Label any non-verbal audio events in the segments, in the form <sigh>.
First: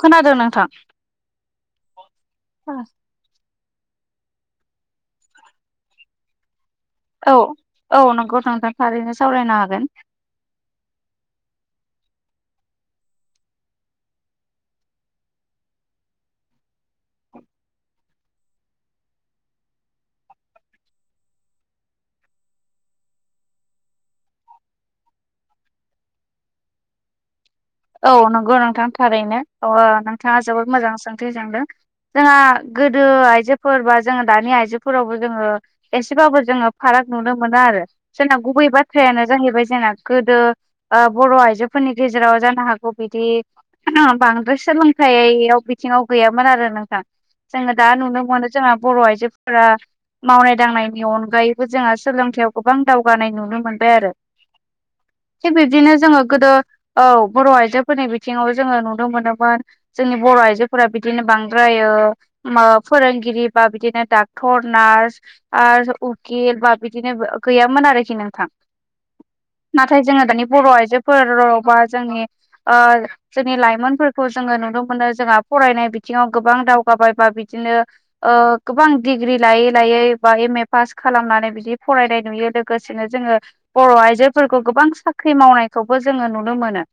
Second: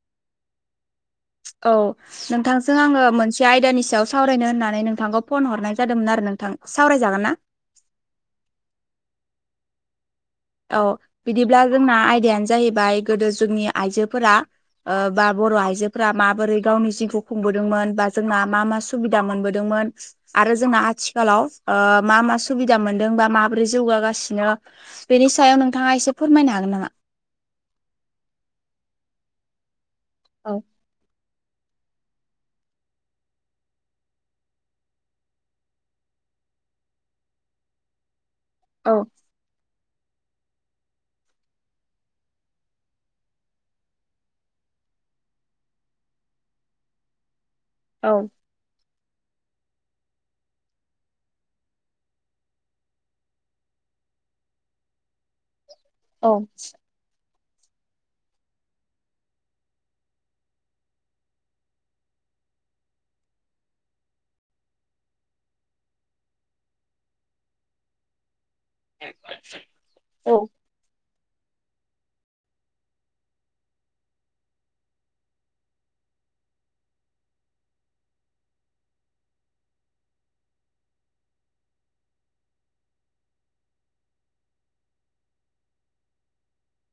खोनादों नोंथां औ नोंथांजों आङो मो नसे आयदानि सायाव सावरायनो होननानै नोंथांखौ फन हरनाय जादोंमोन आरो नोंथां सावराय जागोन औ-औ नोंगौ नोंथां थारैनो सावरायनो हागोन औ बिदिब्ला जोंना आयदायानो जाहैबाय गोदो जोंनि आइजोफोरा बा बर' आइजोफोरा माबोरै गावनि जिउखौ खुंबोदोंमोन बा जोंना मा मा सुबिदा मोनबोदोंमोन आरो जोंना आथिखालाव मा मा सुबिदा मोनदों बा माबोरै जौगागासिनो बेनि सायाव नोंथाङा एसे फोरमायनो हागोन नामा औ नंगौ नोंथाङा थारैनो नोंथाङा औ जोबोद मोजां सोंथि जोंदों जोंहा गोदो आइजोफोर बा जोङो दानि आइजोफोरावबो जोङो एसेबाबो जोङो फाराग नुनो मोनो आरो जोंना गुबै औ बाथ्रायानो जाहैबाय जोंना गोदो बर' आइजोफोरनि गेजेराव जानो हागौ बिदि बांद्राय सोलोंथाइयाव बिथिङाव गैयामोन आरो नोंथां जोङो दा औ नुनो मोनो जोंहा बर' आइजोफोरा मावनाय दांनायनि अनगायैबो जोंहा सोलोंथाइयाव गोबां दावगानाय नुनो मोनबाय आरो <inaudible> थिग बिब्दिनो जोङो औ गोदो औ बर' आइजोफोरनि बिथिङाव जोङो नुनो मोनोमोन जोंनि बर' आइजोफोरा बिदिनो बांद्रायो फोरोंगिरि बा बिदिनो डाक्टर नार्स आ उकिल बा बिदिनो गैयामोन आरोखि नोंथां नाथाय जोङो औ दानि बर' आइजोफोर बा जोंनि जोंनि लाइमोनफोरखौ जोङो नुनो मोनो जोंहा फरायनाय बिथिङाव गोबां दावगाबाय बा बिदिनो ओ गोबां डिग्रि लायै लायै बा एम ए पास खालामनानै बिदि फरायनाय नुयो लोगो लोगोसेनो जोङो बर' आइजोफोरखौ गोबां साख्रि मावनायखौबो जोङो नुनो मोनो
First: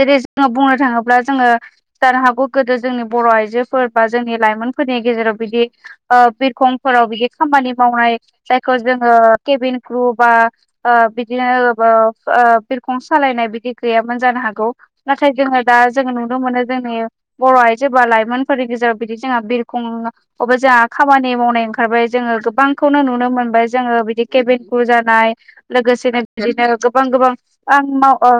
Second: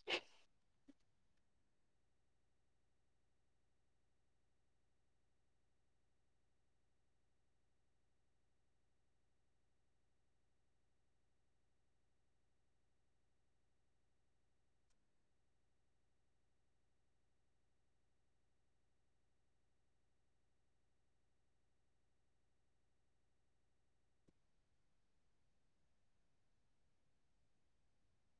जेरै जोङो बुंनो थाङोब्ला जोङो जानो हागौ गोदो जोंनि बर' आइजोफोर बा जोंनि लाइमोनफोरनि गेजेराव बिदि बिरखंफोराव बिदि खामानि मावनाय जायखौ जोङो केबिन क्रु बा ओ बिदिनो बिरखं सालायनाय बिदि गैयामोन जानो हागौ नाथाय जोङो दा जोङो नुनो मोनो जोंनि बर' आइजो बा लाइमोनफोरनि गेजेराव बिदि जोंहा बिरखं अबबा जोंहा खामानि मावनाय ओंखारबाय जोङो गोबांखौनो नुनो मोनबाय जोङो बिदि केबन कु जानाय लोगोसेनो बिदिनो गोबां गोबां आं माव ओ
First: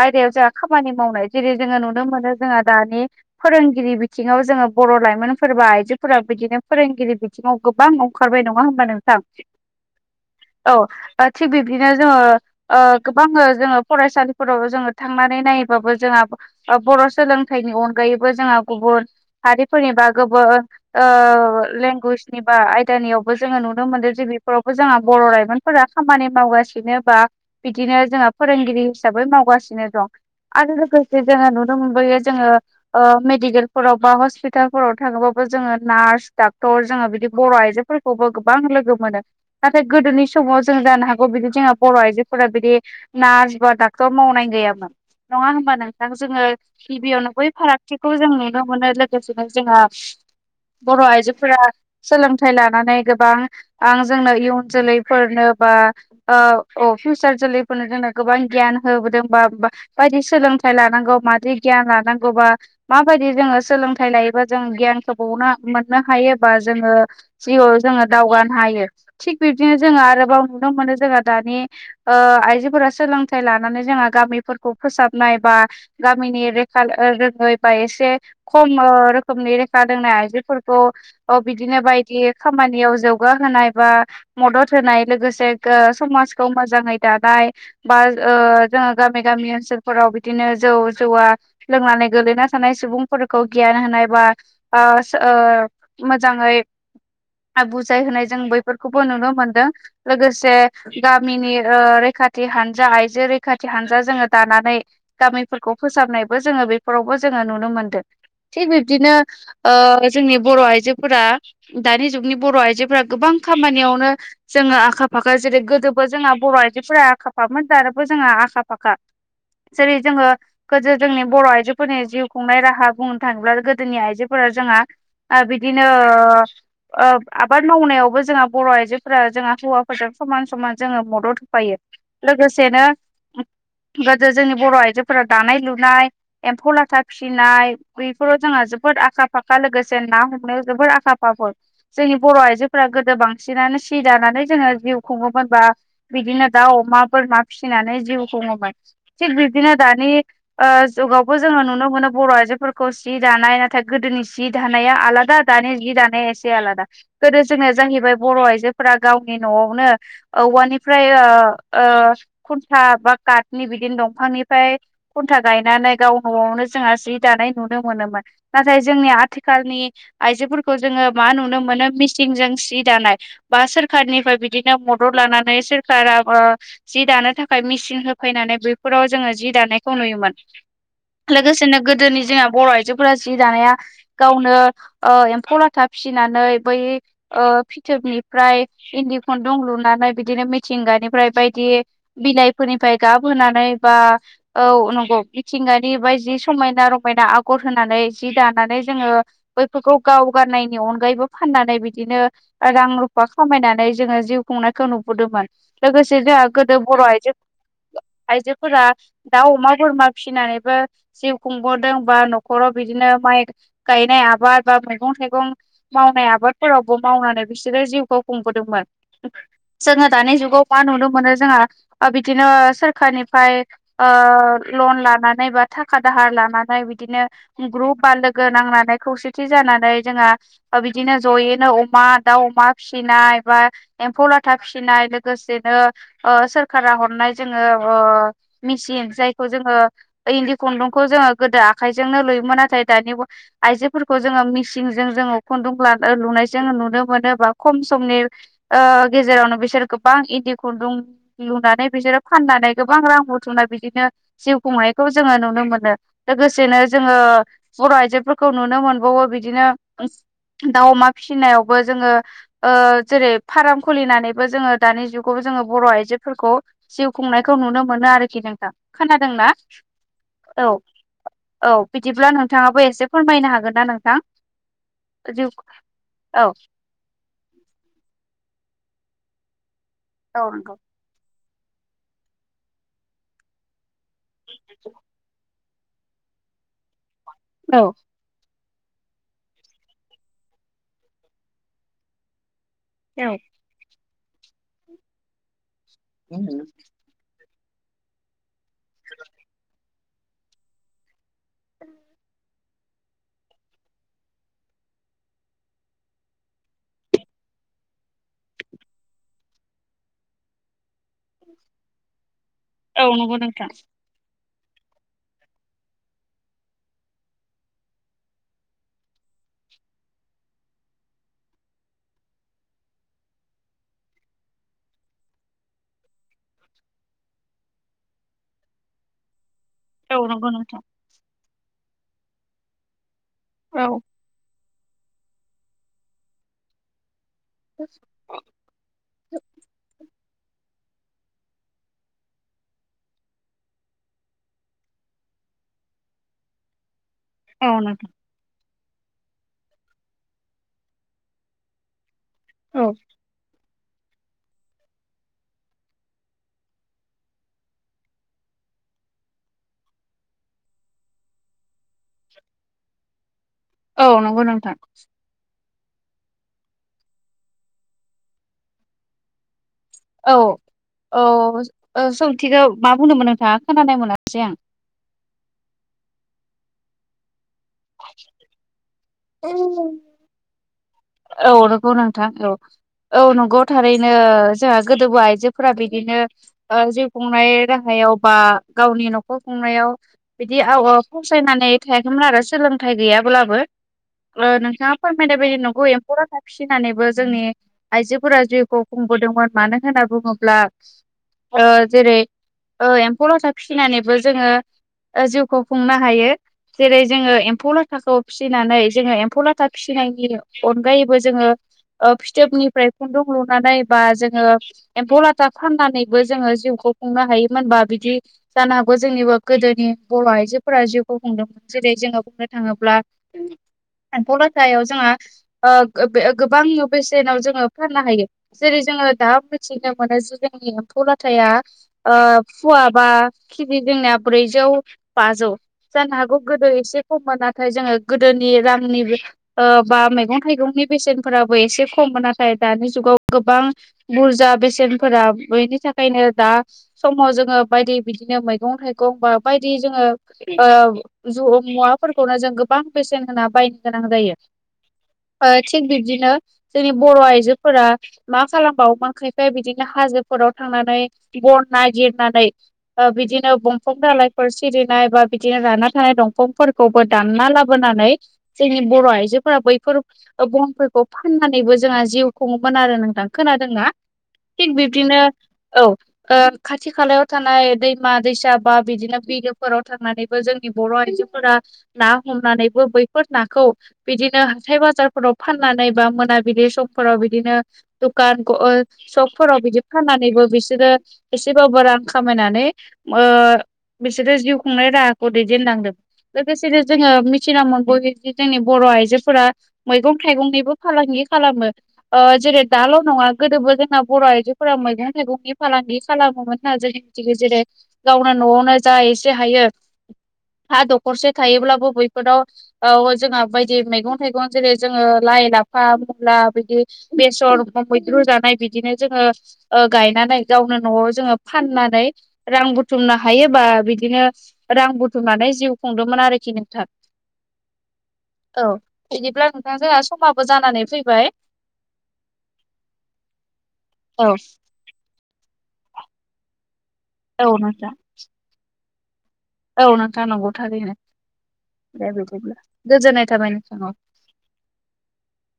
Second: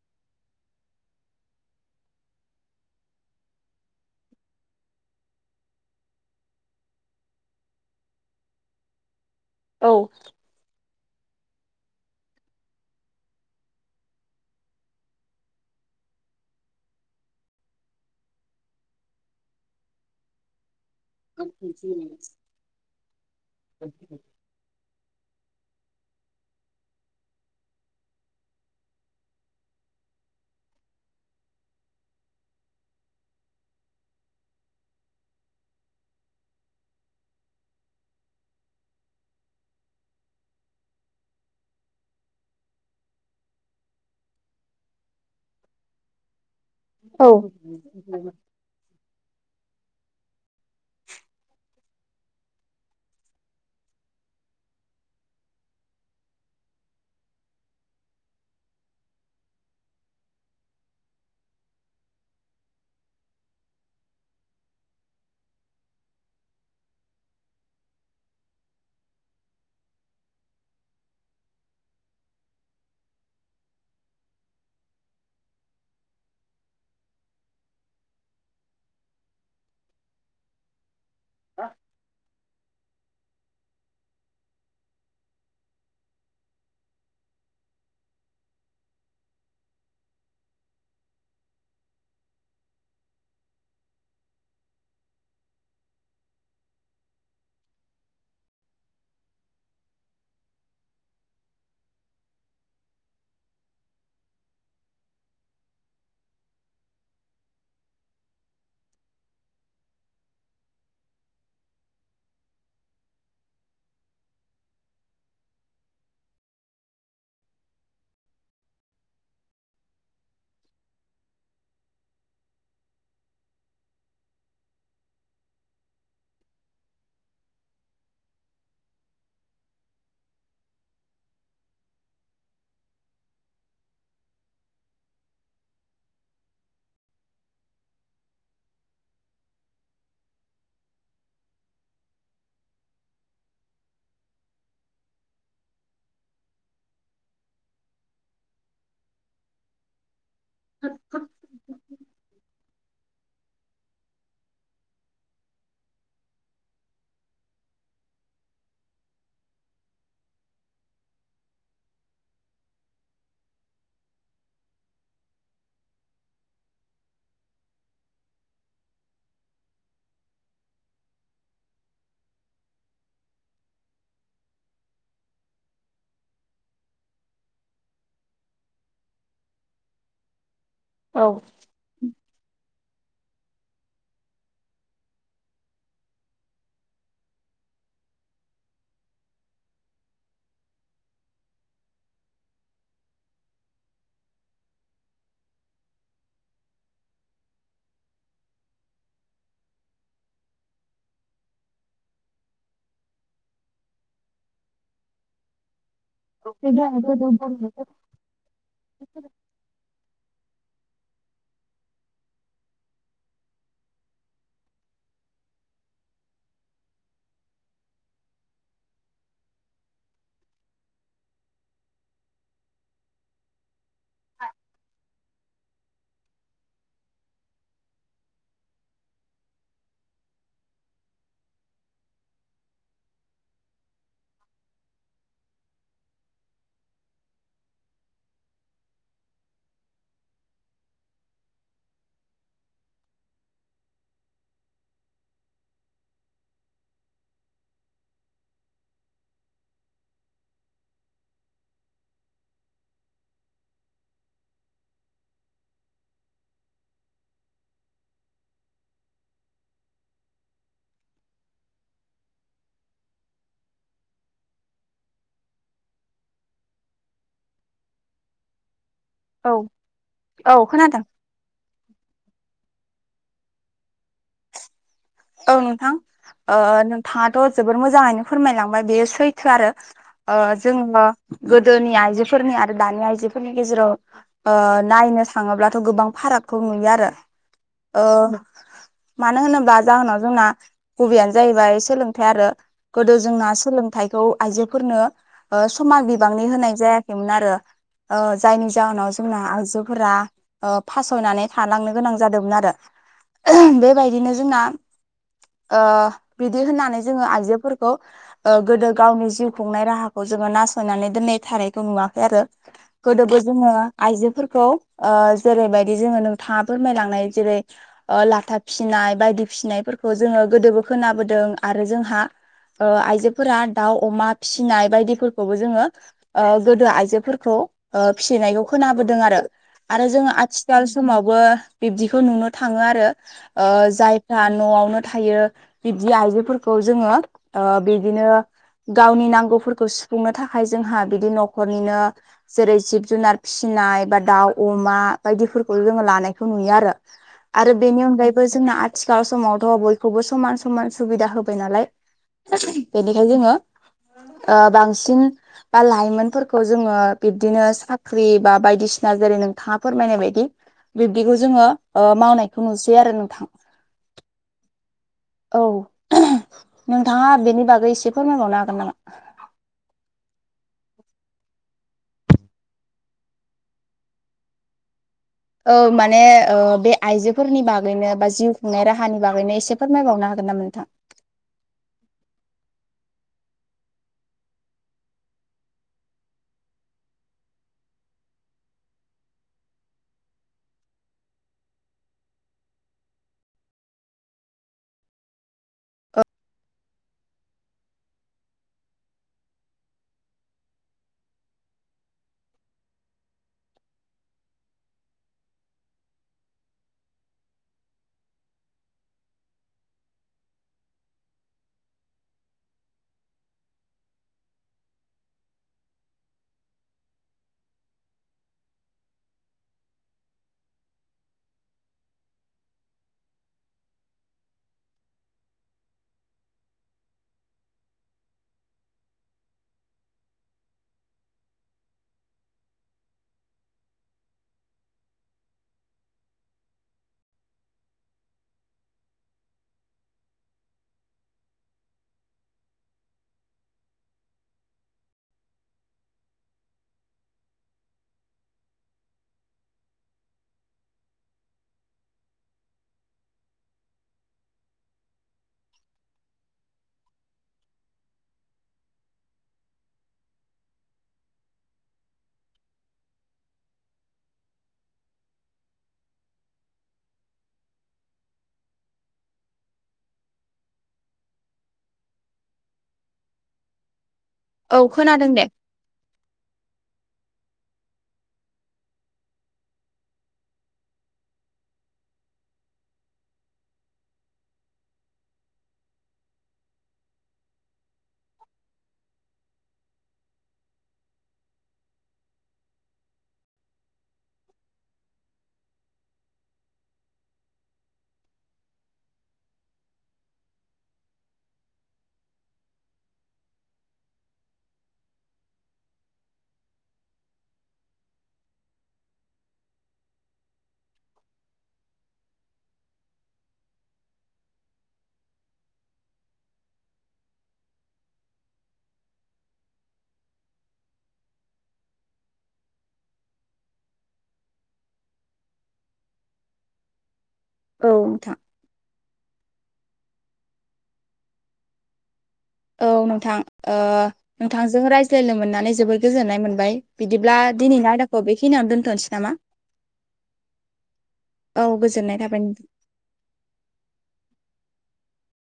आयदायाव जोंहा खामानि मावनाय जेरै जोङो नुनो मोनो जोंहा दानि फोरोंगिरि बिथिङाव जोङो बर' लाइमोनफोर बा आइजोफोरा बिदिनो फोरोंगिरि बिथिङाव गोबां ओंखारबाय नङा होनबा नोंथां औ औ ओ थिग बिब्दिनो जोङो गोबां जोङो फरायसालिफोराव जोङो थांनानै नायोबाबो जोंहा बर' सोलोंथाइनि अनगायैबो जोंहा गुबुन हारिफोरनि बा गोबुन ओ लेंगुवेजनि बा आयदानियावबो जोङो नुनो मोनदों जोंनि फोरावबो जोंहा बर' लाइमोनफोरा खामानि मावगासिनो बा बिदिनो जोंहा फोरोंगिरि हिसाबै मावगासिनो दं आरो लोगोसे जोङो नुनो मोनबोयो जोङो ओ मेडिकेलफोराव बा हस्पितालफोराव थाङोबाबो जोङो नार्स डाक्टर जोङो बिदि बर' आइजो फोरखौबो गोबां लोगो मोनो नाथाय गोदोनि समाव जों जानो हागौ बिदि जोंहा बर' आइजो फोरा बिदि नार्स बा डाक्टर मावनाय गैयामोन नङा होमबा नोंथांखौ जोङो गिबियावनो बै फारागथिखौ जों नुनो मोनो लोगोसेनो जोंहा बर' आइजोफोरा सोलोंथाइ लानानै गोबां आं जोंनो इयुन जोलैफोरनो बा अ फिउसार जोलैफोरनो जोंनो गोबां गियान होबोदोंबा बायदि सोलोंथाइ लानांगौ मादै गियान लानांगौबा माबायदि जोङो सोलोंथाइ लायोबा जो गियानखौ बावनो मोननो हायोबा जोङो जिउयाव जोङो दावगानो हायो थिग बिब्दिनो जोङो आरोबाव नुनो मोनो जोंहा दानि आइजोफोरा सोलोंथाइ लानानै जोंहा गामिफोरखौ फोसाबनाय बा गामिनि लेखा रोङैबा एसे खम रोखोमनि लेखा रोंनाय आइजोफोरखौ बिदिनो बायदि खामानियाव जौगाहोनाय बा मदद होनाय लोगोसे समाजखौ मो मोजाङै दानाय बा जोङो गामि गामि ओनसोलफोराव बिदिनो जौ जुवा लोंनानै गोलैना थानाय सुबुंफोरखौ गियान होनाय बा आ मोजांयै बुजाय होनाय जों बैफोरखौबो नुनो मोनदों लोगोसे गामिनि ओ रैखाथि हानजा आयजो रैखाथि हानजा जोङो दानानै गामिफोरखौ फोसाबनायबो जोङो बेफोरावबो जोङो नुनो मोनदों थिग बिब्दिनो ओ जोंनि बर' आइजोफोरा दानि जुगनि बर' आइजोफोरा गोबां खामानियावनो जोङो आखा फाखा जेरै गोदोबो जोंहा बर' आइजोफोरा आखा फामोन दानोबो जोंहा आखा फाखा जेरै जोङो गोदो जोंनि बर' आइजोफोरनि जिउ खुंनाय राहा बुंनो थाङोब्ला गोदोनि आइजोफोरा जोंहा बिदिनो ओ ओ आबाद मावनायावबो जोंहा बर' आइजोफोरा जोंहा हौवाफोरजों समान समान जोङो मदद होफायो लोगोसेनो गोदो जोंनि बर' आइजोफोरा दानाय लुनाय एम्फौ लाथा फिसिनाय बैफोराव जोंहा जोबोद आखा फाखा लोगोसे ना हमनायाव जोबोद आखा फाखा जोंनि बर' आइजोफोरा गोदो बांसिनानो सि दानानै जोङो जिउ खुङोमोन बा बिदिनो दा अमा बोरमा फिसिनानै जिउ खुङोमोन थिग बिदिनो दानि ओ जुगावबो जोङो नुनो मोनो बर' आइजोफोर खौ जि दानाय नाथाय गोदोनि जि दानाया आलादा दानि जि दानाया एसे आलादा गोदो जोङो जाहैबाय बर' आइजोफोरा गावनि न'आवनो औवानि फ्राय ओ खुन्था बा काटनि बिदिनो दंफांनिफ्राय खुन्था गायनानै गाव न'आवनो जोंहा जि दानाय नुनो मोनोमोन नाथाय जोंनि आथिखालनि आइजोफोरखौ जोङो मा नुनो मोनो मिसिंजों सि दानाय बा सोरखारनिफ्राय बिदिनो मदद लानानै सोरखाराबो जि दानो थाखाय मेचिन होफैनानै बैफोराव जोङो जि दानायखौ नुयोमोन औ लोगोसेनो गोदोनि जोंहा बर' आइजोफोरा जि दानाया गावनो ओ एम्फौ लाथा फिसिनानै बै ओ फिथोबनिफ्राय इन्दि खुन्दुं लुनानै बिदिनो मिथिंगानिफ्राय बायदि बिलाइफोरनिफ्राय गाब होनानै बा औ नंगौ मिथिंगानि बायदि जि समायना रमायना आगर होनानै जि दानानै जोङो बैफोरखौ गाव गाननायनि अनगायैबो फाननानै बिदिनो रां रुफा खामायनानै जोङो जिउ खुंनायखौ नुबोदोंमोन लोगोसे जोंहा गोदो बर' आइजो आइजोफोरा दाउ अमा बोरमा फिसिनानैबो जिउ खुंबोदों बा न'खराव बिदिनो माइ गायनाय आबाद बा मैगं थाइगं मावनाय आबादफोरावबो मावनानै बिसोरो जिउखौ खुंबोदोंमोन जोङो दानि जुगाव मा नुनो मोनो जोंहा बिदिनो सोरखारनिफ्राय ओ लन लानानै बा थाखा दाहार लानानै बिदिनो ग्रुप बा लोगो नांनानै खौसेथि जानानै जोंहा ओ बिदिनो ज'यैनो अमा दाउ अमा फिसिनाय बा एम्फौ लाथ लाथा फिनाय लोगोसेनो सोरखारा हरनाय जोङो मेचिन जायखौ जोङो इन्दि खुन्दुंखौ जोङो गोदो आखाइजोंनो लुयोमोन नाथाय दानि आइजोफोरखौ जोङो मिसिंजों जोङो खुन्दुं ला लुनायजों नुनो मोनो बा खम समनि ओ गेजेरावनो बिसोर गोबां इन्दि खुन्दुं लुनानै बिसोरो फाननानै गोबां रां बुथुमनाय बिदिनो जिउ खुंनायखौ जोङो नुनो मोनो लोगोसेनो जोङो बर' आइजोफोरखौ नुनो मोनबावो बिदिनो दाउ अमा फिसिनायावबो जोङो ओ जेरै फाराम खुलिनानैबो जोङो दानि जुगावबो जोङो बर' आइजोफोरखौ जिउ खुंनायखौ नुनो मोनो आरोखि नोंथां खोनादोंना औ औ औ बिदिब्ला नोंथाङाबो एसे फोरमायनो हागोन ना नोंथां जिउ औ नोंथां औ ओ नोंथाङाथ' जोबोर मोजाङैनो फोरमायलांबाय बेयो सैथो आरो औ नंगौ जोङो गोदोनि आइजोफोरनि आरो दानि आइजोफोरनि गेजेराव ओ नायनो थाङोब्लाथ' गोबां फारागखौ नुयो आरो औ ओ मानो होनोबा जाहोनाव जोंना गुबैयानो जाहैबाय सोलोंथाइ आरो गोदो जोंना सोलोंथाइखौ आइजोफोरनो समान बिबांनि होनाय जाया मोन आरो जायनि जाहोनाव जोंना आइजोफोरा फासयनानै थालांनो गोनां जादोंमोन आरो बेबायदिनो जोंना ओ बिदि होननानै जोङो आइजोफोरखौ ओ गोदो गावनि जिउ खुंनाय राहाखौ जोङो नासयनानै दोननाय थानायखौ नुवाखै आरो औ नंगौ गोदोबो नोंथां जोङो आइजोफोरखौ जेरैबायदि जोङो नोंथाङा फोरमायलांनाय जेरै लाथा फिसिनाय बायदि फिसिनायफोरखौ जोङो गोदोबो खोनाबोदों आरो जोंहा आइजोफोरा दाउ अमा फिसिनाय बायदिफोरखौबो जोङो गोदो आइजोफोरखौ फिसिनायखौ खोनाबोदों आरो आरो औ जोङो नंगौ नोंथां आथिखाल समावबो बिब्दिखौ नुनो थाङो आरो औ जाय न'आवनो थायो बिदि आइजोफोरखौ जोङो बिदिनो गावनि नांगौफोरखौ सुफुंनो थाखाय जोंहा बिदि न'खरनिनो जेरै जिब जुनार फिसिनाय बा दाउ अमा बायदिफोरखौ जोङो लानायखौ नुयो आरो औ आरो बेनि नोंथां अनगायैबो जोंहा आथि आथिखाल समावथ' बयखौबो समान समान सुबिदा होबाय नालाय औ बेनिखायनो जोङो बांसिन बा लाइमोनफोरखौ जोङो बिब्दिनो साख्रि बा बायदिसिना जेरै नोंथाङा फोरमायनाय बायदि बिब्दिखौ जोङो मावनायखौ नुसै आरो नोंथां औ नंगौ नोंथां औ नोंथाङा बेनि बागै एसे फोरमायबावनो हागोन नामा औ औ सोंथिखौ मा बुंदोंमोन नोंथाङा खोनानाय मोनासै आं औ माने बे आइजोफोरनि बागैनो बा जिउ खुंनाय राहानि बागैनो एसे फोरमायबावनो हागोन नामा नोंथां औ नोंगौ नोंथां औ औ नंगौ थारैनो जोंहा गोदोबो आइजोफोरा बिदिनो जिउ खुंनाय राहायाव बा गावनि न'खर खुंनायाव बिदि फसायनानै थायाखैमोन आरो सोलोंथाइ गैयाब्लाबो नोंथाङा फोरमायनाय बायदि नंगौ एम्फौ लाथा फिसिनानैबो जोंनि आइजोफोरा जिउखौ खुंबोदोंमोन मानो होनना बुङोब्ला जेरै ओ एम्फौ लाथा फिसिनानैबो जोङो जिउखौ खुंनो हायो जेरै जोङो एम्फौ लाथाखौ फिसिनानै जोङो एम्फौ लाथा फिसिनायनि अनगायैबो जोङो फिथोबनिफ्राय खुन्दुं लुनानै बा जोङो एम्फौ लाथा फाननानैबो जोङो जिउखौ खुंनो हायोमोनबा बिदि जानो हागौ जोंनिबो गोदोनि बर' आइजोफोरा जिउखौ खुंदों जेरै जोङो बुंनो थाङोब्ला एम्फौ लाथायाव जोंहा गोबां बेसेनाव जोङो फाननो हायो जेरै जोङो दा मिथिनो मोनो जि जोंनि एम्फौ लाथाया फुवा बा केजि जोंनिया ब्रैजौ बाजौ जानो हागौ गोदो एसे खममोन नाथाय जोङो गोदोनि रांनि बा मैगं थाइगंनि बेसेनफोराबो एसे खममोन नाथाय दानि जुगाव गोबां बुरजा बेसेनफोरा बेनि थाखायनो दा समाव जोङो बायदि बिदिनो मैगं थाइगं बा बायदि जोङो ओ ज मुवाफोरखौनो जों गोबां बेसेन होना बायनो गोनां जायो थिग बिब्दिनो जोंनि बर' आइजोफोरा मा खालामबावोमोन खायफाया बिदिनो हाजोफोराव थांनानै बन नागिरनानै बिदिनो दंफां दालाइफोर सिरिनाय बा बिदिनो रानना थानाय दंफांफोर खौबो दानना लाबोनानै जोंनि बर' आइजोफोरा बैफोर बनफोरखौ फाननानैबो जोंहा जिउ खुङोमोन आरो नोंथां खोनादोंना थिग औ बिबदिनो खोनादों दे औ खाथि खालायाव थानाय दैमा दैसा बा बिदिनो बिलोफोराव थानानै जोंनि बर' आइजोफोरा ना हमनानैबो बैफोर नाखौ बिदिनो हाथाय बाजा बाजारफोराव फाननानै बा मोनाबिलि समफोराव बिदिनो दखानखौ ओ सकफोराव बिदि फाननानैबो बिसोरो एसेबाबो रां खामायनानै ओ बिसोरो जिउ खुंनाय राहाखौ दैदेनलांदों लोगोसेनो जोङो मिथिना मोनबोयो जोंनि बर' आइजोफोरा मैगं थाइगंनिबो फालांगि खालामो जेरै दाल' नङा गोदोबो जोंना बर' आइजोफोरा मैगं थाइगंनि फालांगि खालामोमोन ना जों जेरै गावनो न'वावनो जा एसे हायो हा दखरसे थायोब्लाबो बैफोराव औ जोंहा बायदि मैगं थाइगं जेरै जोङो लाइ लाफा मुला बिदि बेसर बा मैद्रु जानाय बिदिनो जोङो ओ गायनानै गावनो न'वाव जोङो फाननानै रां बुथुमनो हायोबा बिदिनो रां बुथुमनानै जिउ खुंदोंमोन आरोखि नोंथां औ नोंथां औ बिदिब्ला नोंथां जोंहा समाबो जानानै फैबाय औ नोंथां ओ औ नोंथांजों रायज्लायनो मोननानै जोबोद गोजोननाय मोनबाय। बिदिब्ला औ नोंथां दिनैनि आयदाखौ बेखिनियावनो दोनथ'नोसै नामा औ नोंथां नंगौ थारैनो औ दे गोजोननाय थाबाय नोंथां बिदिब्ला गोजोननाय थाबाय नोंथां